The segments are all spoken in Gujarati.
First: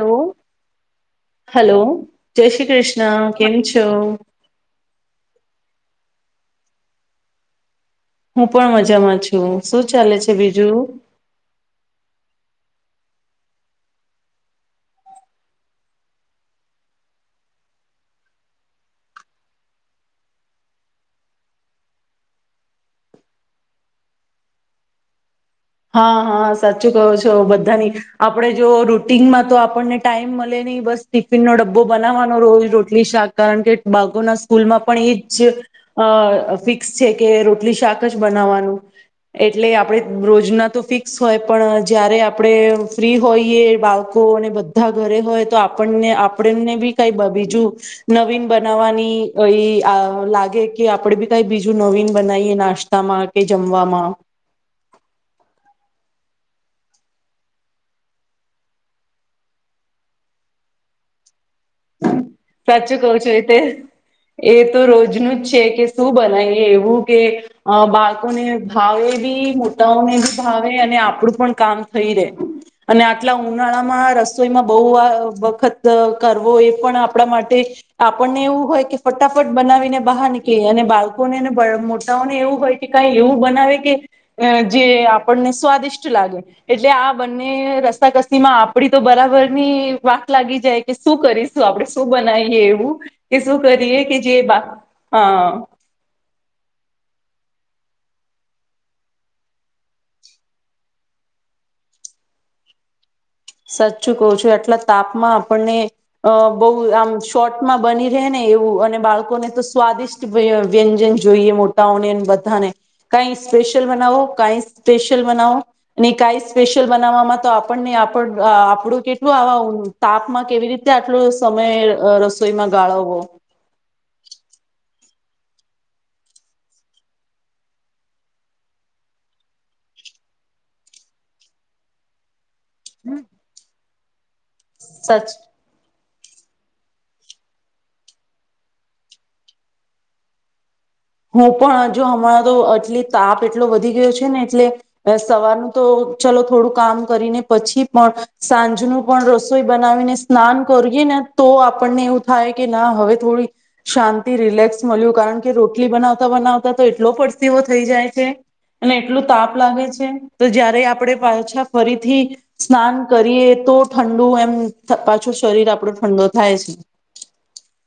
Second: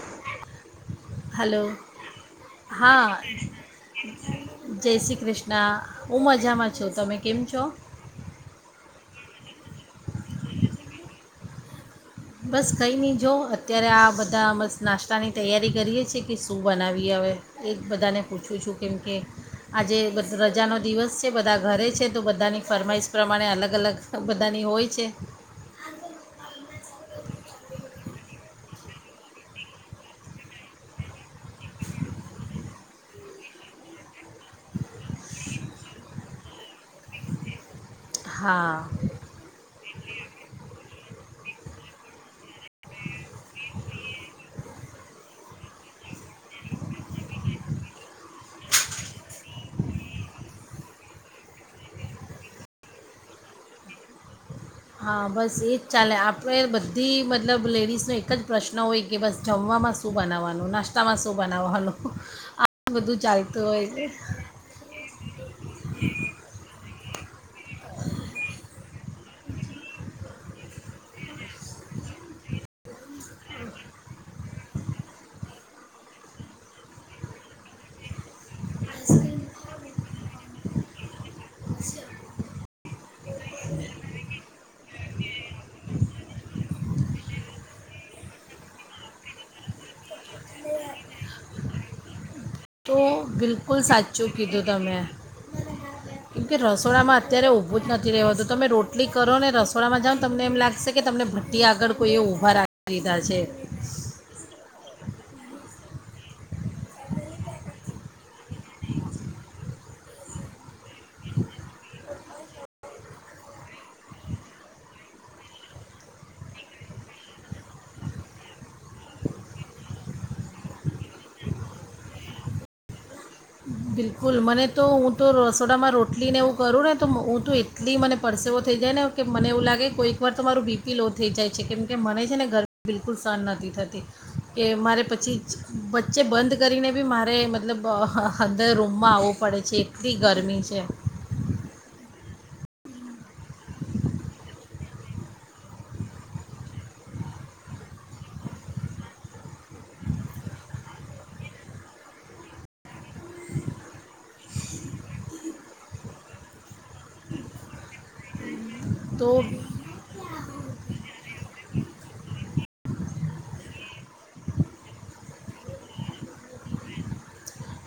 હલો હલો જય શ્રી હા કૃષ્ણ કેમ છો? જય શ્રી કૃષ્ણ હું મજામાં છો તમે કેમ છો? હું પણ મજામાં છું શું ચાલે છે બીજું? બસ કંઈ નહીં જો અત્યારે આ બધા બસ નાસ્તાની તૈયારી કરીએ છેીએ કે શું બનાવીએ હ એ બધાને પૂછું છું કેમ કે આજે રજાનો દિવસ છે બધા ઘરે છે તો બધાની ફરમાઈશ પ્રમાણે અલગ અલગ બધાની હોય છે. હા હા સાચું કહો છો બધાની આપડણે જો રૂટીનમાં તો આપણને ટાઈમ મળે નહી બસ ટિફિનનો ડબ્બો બનાવવાનો રોજ રોટલી શાક કારણ કે બાકોના સ્કૂલમાં પણ એ જ ફિક્સ છે કે રોટલી શાક બનાવાનું હા એટલે આપણે બોજ યો ફિક્સ હોય પણ જ્યારે આપડણે ફ્રી હોઈએ બા અને બધા ઘરે હોય તો આપણને આપણને બી કઈ બીજું નવીન બનાવવાની લાગે કે આપણે બી કઈ બીજું નવીન બનાવીએ નાસ્તામાં કે જમવામાં. હા બસ એજ ચાલે આપ આપ બધી મતલબ લેડીઝનો એક જ પ્રશ્ન હોય કે બસ જમવામાં શું બનાવવાનું નાસ્તામાં શું? બનાવવાનું આ સાચું કવ બધું છું એતે ચાલતું હોય છે એ તો રોજનું જ છે કે શું બનાવીએ એવું. કે બાળકોને ભાવે બી મોટાઓને બી ભાવે અને આપડું પણ કામ થઈ રે અને આટલા ઉનાળા માં રસોઈમાં બહુ વખત કર આવો એ પણ આપણા માટે આપણને એવું હોય કે ફટાફટ બનાવીને બહાર નીકળ અને બાળકોનેને મોટાઓને એવું હોય કે કઈ એવું બનાવે કે જે આપણને સ્વાદિષ્ટ લાગે એટલે આ બંને રસ્તાકસી માં આપડી તો બરાબરની વાક લાગી જાય કે શું કરીશું આપડે શું બનાવીએ તો એવું કે શું બિલકુલ કરીએ કે સાચું જે બા કીધું તમે હા કેમ કે રસોડામાં અત્યારે ઊભું જ નથી રહેવાતું તમે રોટલી કરોને રસોડામાં જાઓ તમને એમ લાગશે કે તમને ભઠ્ટી આગળ કોઈ એ ઊભા રાખી દીધા છે સાચચું કહું છું આટલા તાપમાં આપણને અ બહુ આમ શોર્ટમાં બની રહે ને એવું અને બાળકોને તો સ્વાદિષ્ટ વ્યંજન જોઈએ મોટાઓને બધાને કાઈ સ્પેશિયલ બનાવો કાંઈ સ્પેશિયલ બનાવો ને કાંઈ સ્પેશિયલ બનાવવામાં તો આપણને પણ આપણું કેટલું આવા તાપમાં કેવી રીતે આટલો સમય રસોઈમાં ગાળવવો બિલકુલ મને તો હું તો રસોડામાં રોટલીને એવું કરું ને તો હું તો એટલી મને પરસેવો થઈ જાય ને કે મને એવું લાગે કોઈક વાર તો મારું બીપી લો થઈ જાય છે કેમ કે મને છે ને ગર હમ બિલકુલ શહ નથી થતી કે મારે સચ પછી જ જે બંધ કરીને બી મારે મતલબ ખંદર રૂમમાં આવવું પડે છે એટલી ગરમી છે. હું પણ જો હમણાં તો એટલી તાપ એટલો વધી ગયો છે ને એટલે સવારનું તો ચલો થોડું કામ કરીને પછી પણ સાંજનું પણ રસોઈ બનાવીને સ્નાન કરીએ ને તો આપણને એવું થાય કે ના હવે થોડી શાંતિ રિલેક્સ મળ્યું કારણ કે રો એટલી બનાવતા બનાવતા તો એટલો પડસીવો થઈ જાય છે. અને એટલું તો તાપ લાગે છે. તો જયારે આપણે પાછા ફરીથી સ્નાન કરીએ તો ઠંડુ એમ પાછું શરીર આપણો ઠંડો થાય છે.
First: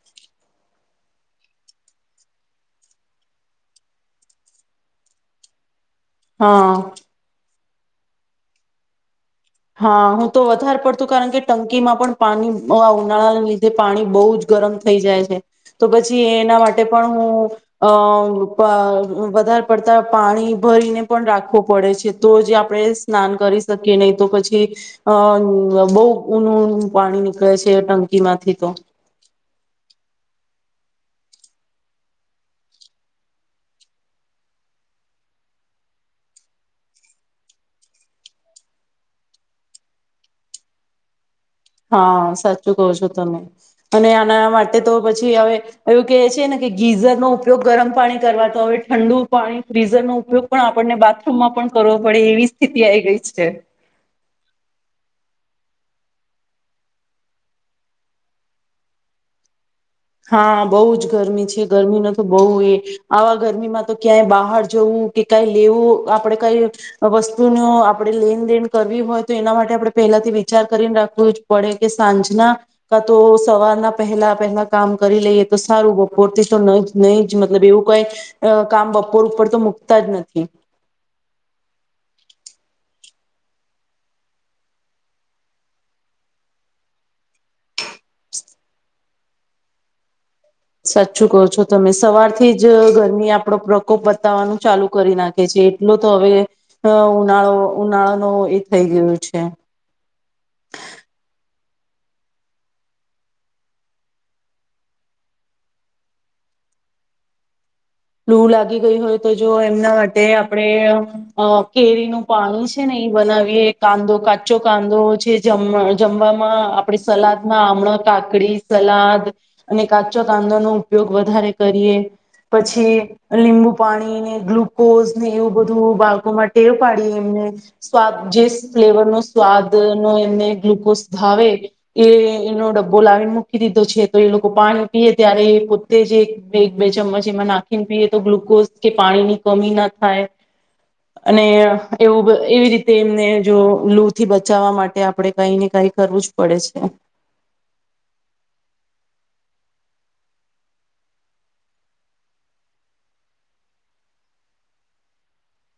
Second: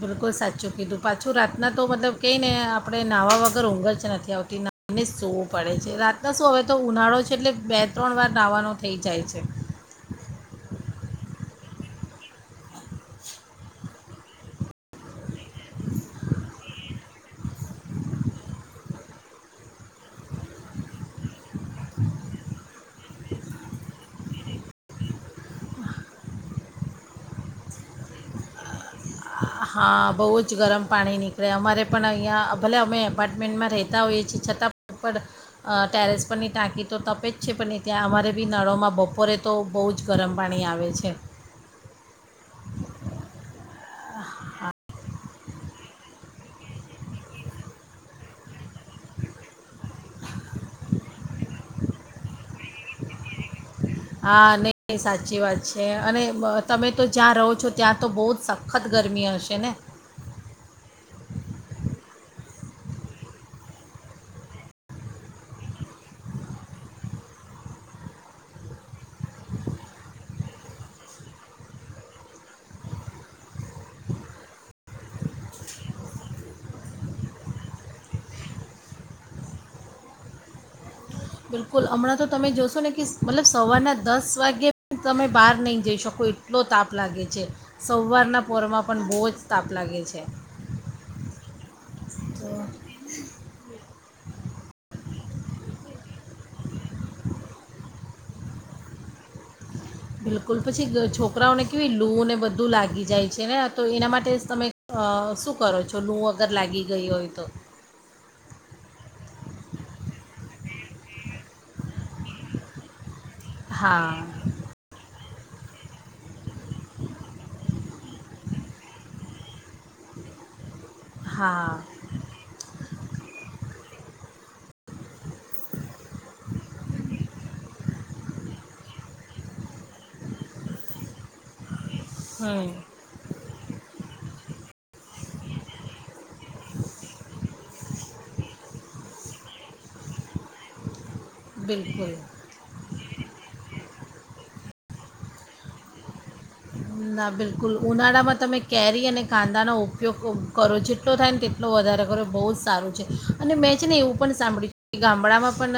બિલકુલ સાચું કીધું પાછું રાતના તો મતલબ કઈ ને આપણે નાહવા વગર ઊંઘર જ નથી આવતી નાને સવું પડે છે છે રાતના શું હવે તો હા ઉનાળો છે એટલે બે ત્રણ વાર નાવાનો થઈ જાય છે. હા હું તો વધારે પડતું કારણ કે ટંકીમાં પણ પાણી ઉનાળાના લીધે પાણી બહુ જ ગરમ થઈ જાય છે તો પછી એના માટે પણ હું અ વધારે પડતા પાણી ભરીને પણ રાખવું પડે છે તો જે આપણે સ્નાન કરી શકીએ નહી તો પછી અ બહુ ઊનુંું પાણી નીકળે છે ટંકી માંથી તો હા બહુ જ ગરમ પાણી નીકળે અમારે પણ અહીંયા ભલે અમે એપાર્ટમેન્ટમાં રહેતા હોઈએ છીએ છતાં પણ પણ ટેરેસ પરની ટાંકી તો તપે જ છે પણહીં ત્યાં અમારે બી નળોમાં બપોરે તો બહુ જ ગરમ પાણી આવે છે. હા સાચું કહો છો તમે અને આના માટે તો પછી હવે એવું ક છે ને કે ગીઝરનો ઉપયોગ ગરમ પાણી કરવા તો હવે ઠંડુ પાણી ફ્રીઝરનો ઉપયોગ પણ આપણને બાથરૂમમાં પણ કરવો પડે એવી સ્થિતિ આ ગઈ છે. હા નને સાચી વાત છે અને તમે તો જ્યાં રહો છો ત્યાં તો બહુ જ સખત ગરમી હશે ને હા બહુ જ ગરમી છે ગરમી ન તો બહઉ એ આવા ગરમીમાં તો ક્યાંય બહાર જવું કે કઈ લેવું આપડે કઈ વસ્તુ ન આપણે લેનદેન કરવી હોય તો એના માટે આપણે પહેલાથી વિચાર કરીને રાખવું જ પડે કે સાંજના કા તો સવારના પહેલા પહેલા કામ કરી લઈએ તો સારું બપોર થી તો ન નહી જ મતલબ એવું કઈ કામ બપોર ઉપર તો મુકતા જ નથી. બિલકુલ હમણાં તો તમે જોશો ને કે મતલબ સવારના દસ વાગે તમે બહાર નહી જઈ શકો એટલો તાપ લાગે છે સવારના પરમાં પણ બહુ જ તાપ લાગે છે. સાચું કહો છો તમે તો સવારથી જ ઘરમી આપડો પ્રકોપ બતાવવાનું ચાલુ કરી નાખે છે એટલો તો હવે ઉનાળો ઉનાળાનો એ થઈ ગયો છે બિલકુલ પછી છોકરાઓને કેવી લૂ ને બધું લાગી જાય છે ને તો એના માટે તમે શું કરો છો લૂ અગર લાગી ગઈ હોય તો લૂ લાગી ગઈ હોય તો જો એમના માટે આપણે કેરીનું પાણી છે ને બનાવીએ હા કાંદો કાચો કાંદો છે. જમ જમવામાં આપણે સલાદમાં આમણો કાકડી સલાદ અને કાચો કાંદા નુ ઉપયોગ વધારે હા કરીએ પછી લીંબુ પાણી ને ગ્લુકોઝ ને એવું બધું બાળકોમાં ટેવ પાડી એમને સ્વાદ જે ફ્લેવર નો સ્વાદ નો એમને ગ્લુકોઝ ધાવે એ હમ એનો ડબ્બો લાવી નાી દીધો છે તો એ લોકો પાણી પીએ ત્યારે એ પોતે જે એક બે ચમ્મચ એમાં નાખ ન પીએ તો ગ્લુકોઝ કે પાણી ની કમી ના થાય. અને બિલકુલ એવું એવી રીતે એમને જો લ થી બચાવવા માટે આપણે કઈ ને કઈ કરવું પડે છે ના બિલકુલ ઉનાળા માં તમે કેરી અને કાંદાનો ઉપયોગ કરો જેટલો થાય ને તેટલો વધારે કરો બહુ જ સારું છે અને મેં છે ને એવું પણ સાંભળ્યું કે ગામડામાં પણ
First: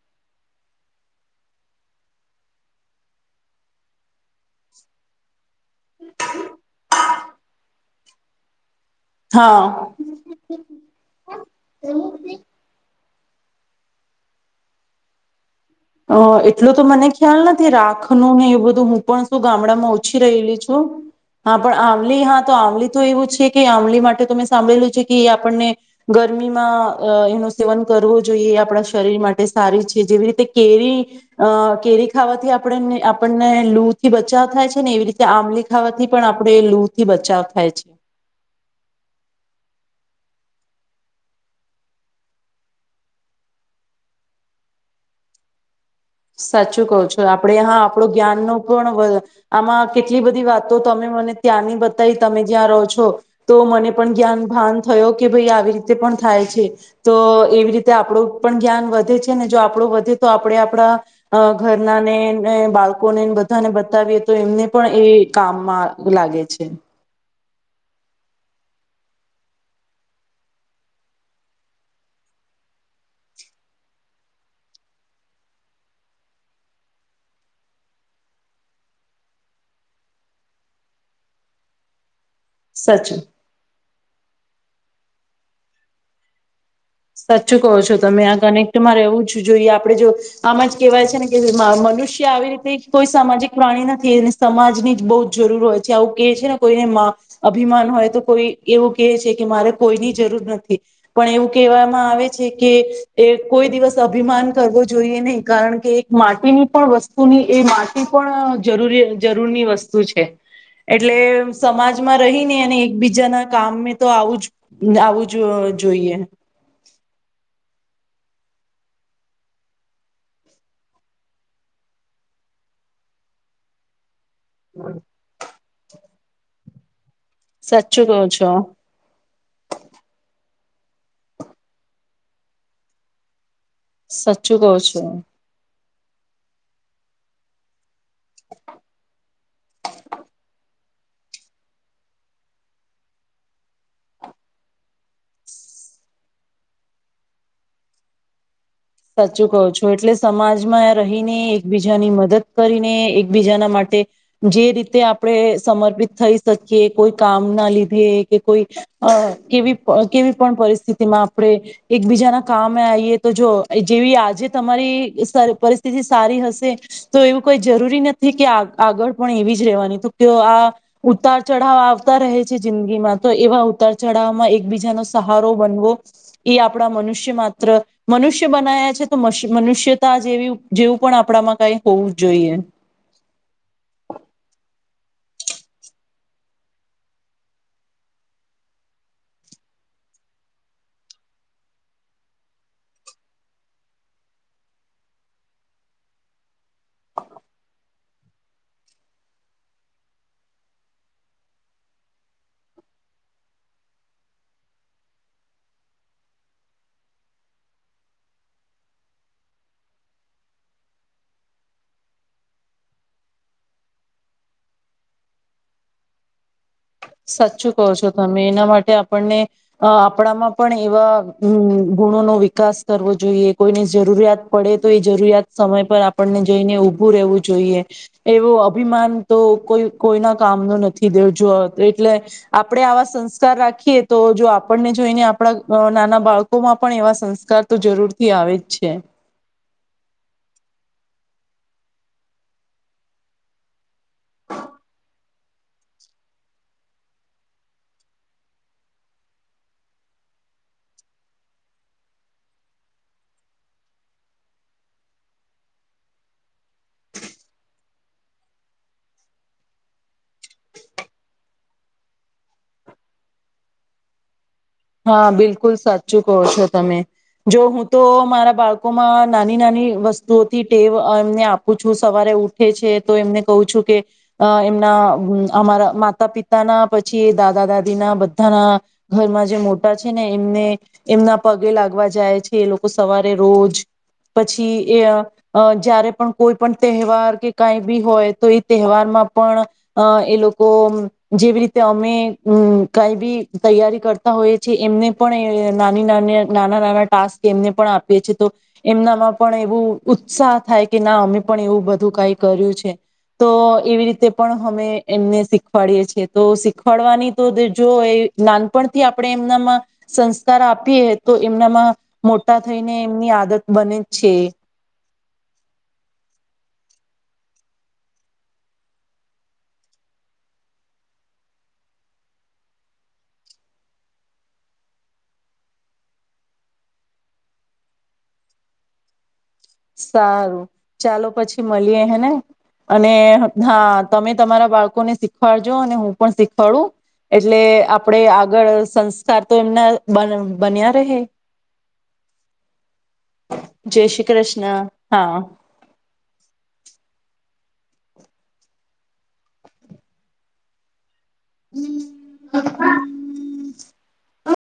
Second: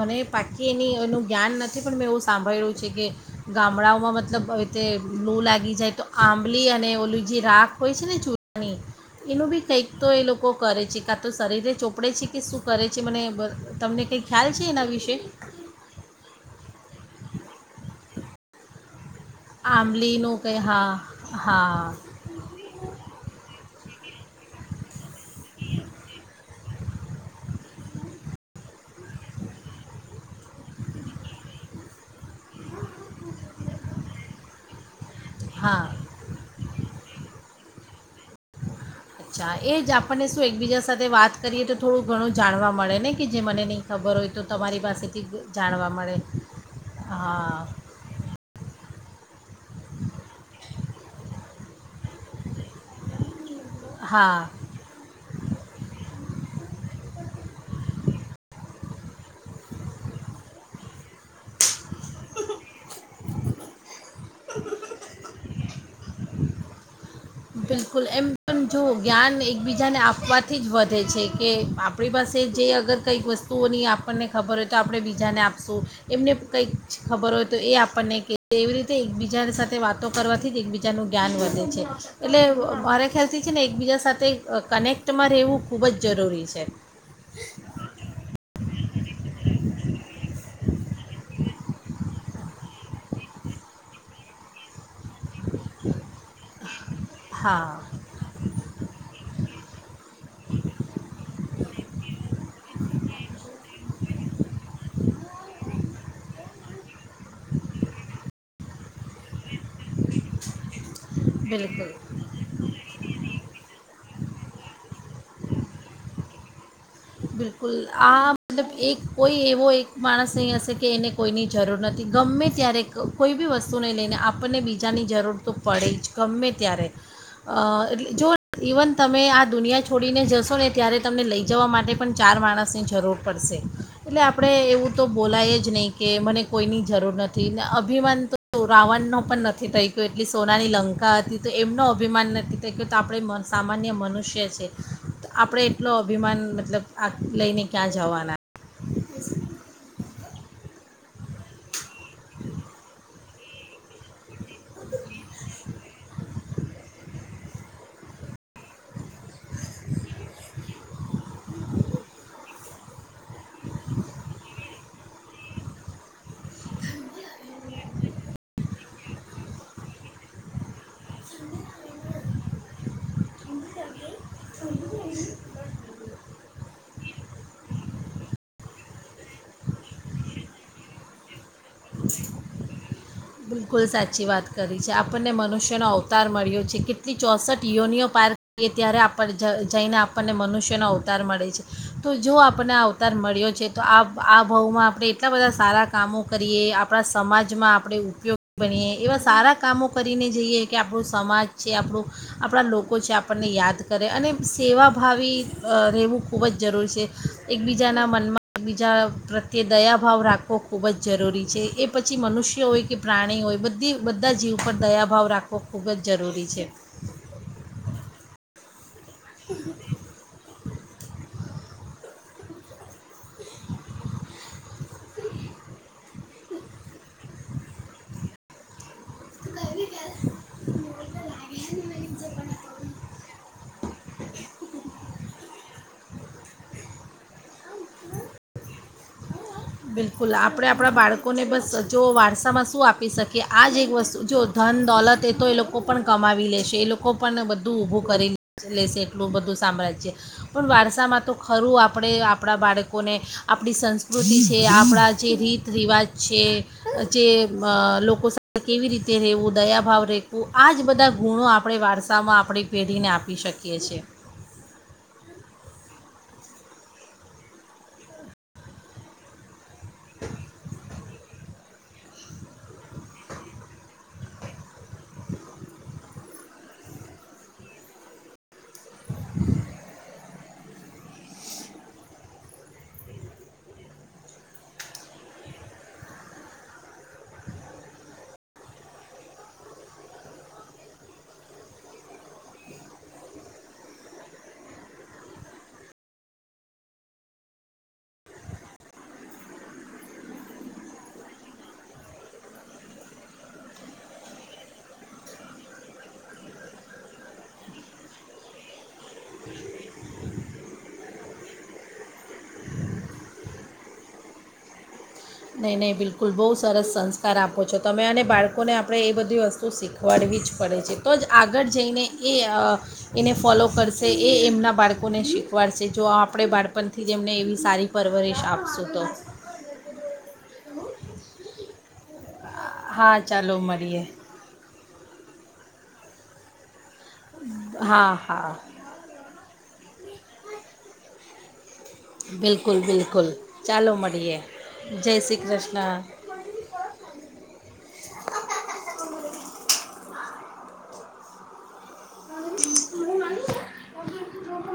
મને પાકી એની એનું જ્ઞાન નથી પણ મેં એવું સાંભળેલ્યું છે કે ગામડાઓમાં મતલબ તે લો લાગી જાય. તો આંબલી અને ઓલુંજી રાખ હોય છે ને ચૂરણી એનું હા બી કંઈક તો એ લોકો કરે છે કાં તો શરીરને ચોપડે છે કે શું કરે છે મને બ તમને કંઈ ખ્યાલ છે એના વિશે. અ એટલોું તો મને ખ્યાલ નથી રાખ ન ને એવું બધું હું પણ હું ગામડામાં ઓછી આંબલીનું રહેલી કંઈ છું હા હા પણ આંબલી હા તો આંબલી તો એવું છે કે આંબલી માટે સાંભળેલું છે કે આપણને ગરમીમાં એનું સેવન કરવું જોઈએ એ આપણા શરીર માટે સારી છે જેવી રીતે કેરી અ કેરી ખાવાથી આપણ આપણને લૂ થી બચાવ થાય છે ને એવી રીતે ત આંમલી હા ખાવાથી પણ આપણેે લ થી બચાવ થાય છે. અચ્છા એ જ આપણને શું એકબીજા સાથે વાત કરીએ તો થોડું ઘણું જાણવા મળે ને કે જે મને નહી ખબર હોય તો તમારી પાસેથી જાણવા મળ સાચું કહું છો આપડે હા આપણો જ્ઞાન ન પણ આમાં કેટલી બધી વાતો તમે મને ત્યાંની બ ત તમે જ્યાં રોજ તો મને પણ હા જ્ઞાન ભાન થયો કે ભાઈ આવી રીતે પણ થાય છે તો એવી રીતે આપણું પણ જ્ઞાન વધ વધે છે ને જો આપણું વધે તો આપડે આપડા અ ઘરના ને બાળ બધાને બતાવીએ તો એમને પણ એ કામમાં લાગે છે. બિલકુલ એમ પણ જોવો જ્ઞાન એકબીજાને આપવાથી જ વધે છે કે આપણી પાસે જે અગર કંઈક વસ્તુઓની આપણને ખબર હોય તો આપણે બીજાને આપશું એમને કંઈક ખબર હોય તો એ આપણને ક એવી રીતે એકબીજા સાથે વાતો કરવાથી જ એકબીજાનું જ્ઞાન વધે છે. એટલે મારે સાચું ખ્યાલથી છે ને એકબીજા સાથે કનેક્ટમાં રહેવું ખૂબ જ જરૂરી છે. સાચું કહો છો તમે આ ગને કનેક્ટ માં રહેવું જ જોઈએ આપડે જો, આમાં જ કહેવાય છે ને કે મનુષ્ય આવી રીતે કોઈ સામાજિક પ્રાણી નથી અને સમાજની જ બહુ જરૂર હોય છે આવું કે છે ને કોઈને માં, હા અભિમાન હોય તો કોઈ એવું કહે છે કે મારે કોઈની જરૂર નથી, પણ એવું ટૂંક માં આવે છે કે, એ કોઈ દિવસ અભિમાન કરવો જોઈએ નહી કારણ કે એક માટીની પણ વસ્તુ ની એ માટી પણ જરૂરી જરૂરની વસ્તું વસ્તુ છે, એટલે બિલકુલ સમાજમાં રહીને અને એકબીજાના કામ તો આવું જ આવું જ જોઈએ. બિલકુલ, આ મતલબ એક કોઈ એવો એક માણસ નહી હશે કે એને કોઈની જરૂર નથી ગમે ત્યારે કોઈ બી વસ્તુ ને લઈને આપ આપણને બીજાની જરૂર તો પડે જ ગમે ત્યારે. અ સાચું એટલે કહો જો છો ઇવન તમે આ દુનિયા છોડીને જશો ને. ત્યારે તમને લઈ જવા માટે. તે માટે પણ ચાર માણસની જરૂર પડશે. એટલે આપણે સાચું કહો એવું છો. તો બોલાય જ નહીં કે કે મને કોઈની જરૂર નથી ને અભિમાન તો રાવણનો પણ નથી થઈ ગયો એટલી સોનાની લંકા હતી તો એમનો અભિમાન નથી થઈ ગયો તો આપણે સામાન્ય મનુષ્ય છે, તો આપણે એટલો અભિમાન મતલબ આગ લઈને ક્યાં જવાના. સાચું કહો છો એટલે સમાજમાં રહીને એકબીજાની મદદ કરીને એકબીજાના માટે જે રીતે આપણેે સમર્પિત થઈ શકીએ કોઈ કામ ના લીધે કે કોઈ, અ એવી કેવી પણ પરિસ્થિતિમાં આપણે, એકબીજાના કામે આઈએ તો જો જેવી આજે તમારી સર પરિસ્થિતિ સારી હશે, તો એવું કઈ જરૂરી નથી કે આગ આગળ પણ એવી જ રહેવાની તો કે આ, ઉતાર ચઢાવ આવતા રહે છે જિંદગી માં તો એવા ઉતાર ચડાવમાં એકબીજાનો સહારો બનવો. એ આપણા મનુષ્ય માત્ર મનુષ્ય, મનુ બનાયા છે તો મનુષ્ય મનુષ્યતા જેવી જેવું પણ આપણામાં કાંઇ હોવું જોઈએ. બિલકુલ સાચી વાત કરી છે આપણને મનુષ્યનો અવતાર મળ્યો છે કેટલી ચોસઠ યોનીઓ પાર કરીએ ત્યારે આપને જઈને આપણને મનુષ્યનો અવતાર મળે છે, તો જો આપણને આ અવતાર મળ્યો છે તો આ આ ભાવમાં આપણે એટલા બધા સારા કામો કરીએ આપણા સમાજમાં આપણે ઉપયોગી બનીએ એવા સારા કામો કરીને જઈએ કે આપણું સમાજ છે આપણું, આપણા લોકો છે આપણને યાદ કરે અને સેવાભાવી અ રહેવું ખૂબ જ જરૂરી છે, એકબીજાના મનમાં એકબીજા પ્રત્યે દયાભાવ રાખવો ખૂબ જ જરૂરી છે એ પછી મનુષ્ય હોય કે પ્રાણી હોય બધી બધા જીવ પર દયાભાવ રાખવો ખૂબ જ જરૂરી છે. સાચું કહો છો તમે એના માટે આપ આપણને, અ આપણામાં પણ એવા ગુણોનો ગુણોનો વિકાસ કરવો જોઈએ કોઈને જરૂરિયાત પડે તો એ જરૂરિયાત સમય પર આપણને જઈને ઊભું રહેવું જોઈએ, એવો અભિમાન તો કોઈ કોઈના કામનો નથી દેવ જોવો તે આપણે આવા સંસ્કાર રાખ રાખીએ તો જો આપણને જોઈને આપણા નાના બાળકોમાં પણ એવા સંસ્કાર તો જરૂર થી આવે જ છે. બિલકુલ આપણે આપણા બાળકોને બસ જો વારસામાં શું આપી શકીએ આ જ એક વસ્તુ જો ધન દોલત એ તો એ લોકો પણ કમાવી લેશે એ લોકો પણ બધું ઊભું કરી લેશે એટલું બધું સામ્રાજ્ય, પણ વારસામાં તો ખરું આપણે આપણા બાળકોને, આપણી સંસ્કૃતિ જે આપણા જે રીત રિવાજ છે, જે લોકો સાથે કેવી રીતે રહેવું દયાભાવ રેખવું આ જ બધા ગુણો આપણે વારસામાં આપણી પેઢીને આપી શકીએ છીએ. હા બિલકુલ સાચું કહો છો તમે, જો હું તો મારા બાળકોમાં નાની નાની વસ્તુઓથી ટેવ એમને આપ છું સવારે ઉઠે છે તો એમને કહું છું કે, એમના અમારા માતા પિતાના પછી દાદા દાદી ના બધાના, ઘરમાં જે મો ને એમને, એમના પગે લાગવા જાય છે એ લોકો સવારે રોજ, પછી એ જયારે પણ કોઈ પણ તહેવાર કે કઈ બી હોય તો એ તહેવારમાં પણ, એ લોકો જેવી રીતે અમે કઈ બી તૈયારી કરતા હોય. છે, એમને પણ એ નાની-નાની નાના-નાના ટાસ્ક એમને પણ આપીએ છીએ, તો એમનામાં પણ એવું ઉત્સાહ થાય કે ના અમે પણ એવું બધું કાઈ કર્યું છે. તો એવી રીતે પણ હમે એમને શીખવાડીએ છીએ તો શીખવાડવાની તો જો એ નાનપણથી આપ પણે એમનામાં સંસ્કાર આપીએ તો એમનામાં મોટા થઈને એમની આદત બને છે. નહીં-નહીં બિલકુલ. બહુ સરસ સંસ્કાર આપો છો તમે, અને બાળકોને આપણે એ બધી વસ્તુ શીખવાડવી જ પડે છે, તો જ આગળ જઈને એ અહ એને ફોલો કરશે, એ એમના બાળકોને શીખવાડશે. જો આ આપણે બાળપણથી જ એમને એવી સારી પરવરિશ આપશું તો. સારું ચાલો પછી મળીએ હે ને. અને હા ચાલો હા મળીએ તમે તમારા બાળક લોકોને શીખવાડજો અને હું પણ શીખવાડું. એટલે હા આપડે હા આગળ સંસ્કાર તો એમના બન બન્યા રહે બિલકુલ બિલકુલ ચાલો જય શ્રી મળીએ કૃષ્ણ જય હા શ્રી કૃષ્ણ. [inaudible] હું. પપ્પા [unintelligible]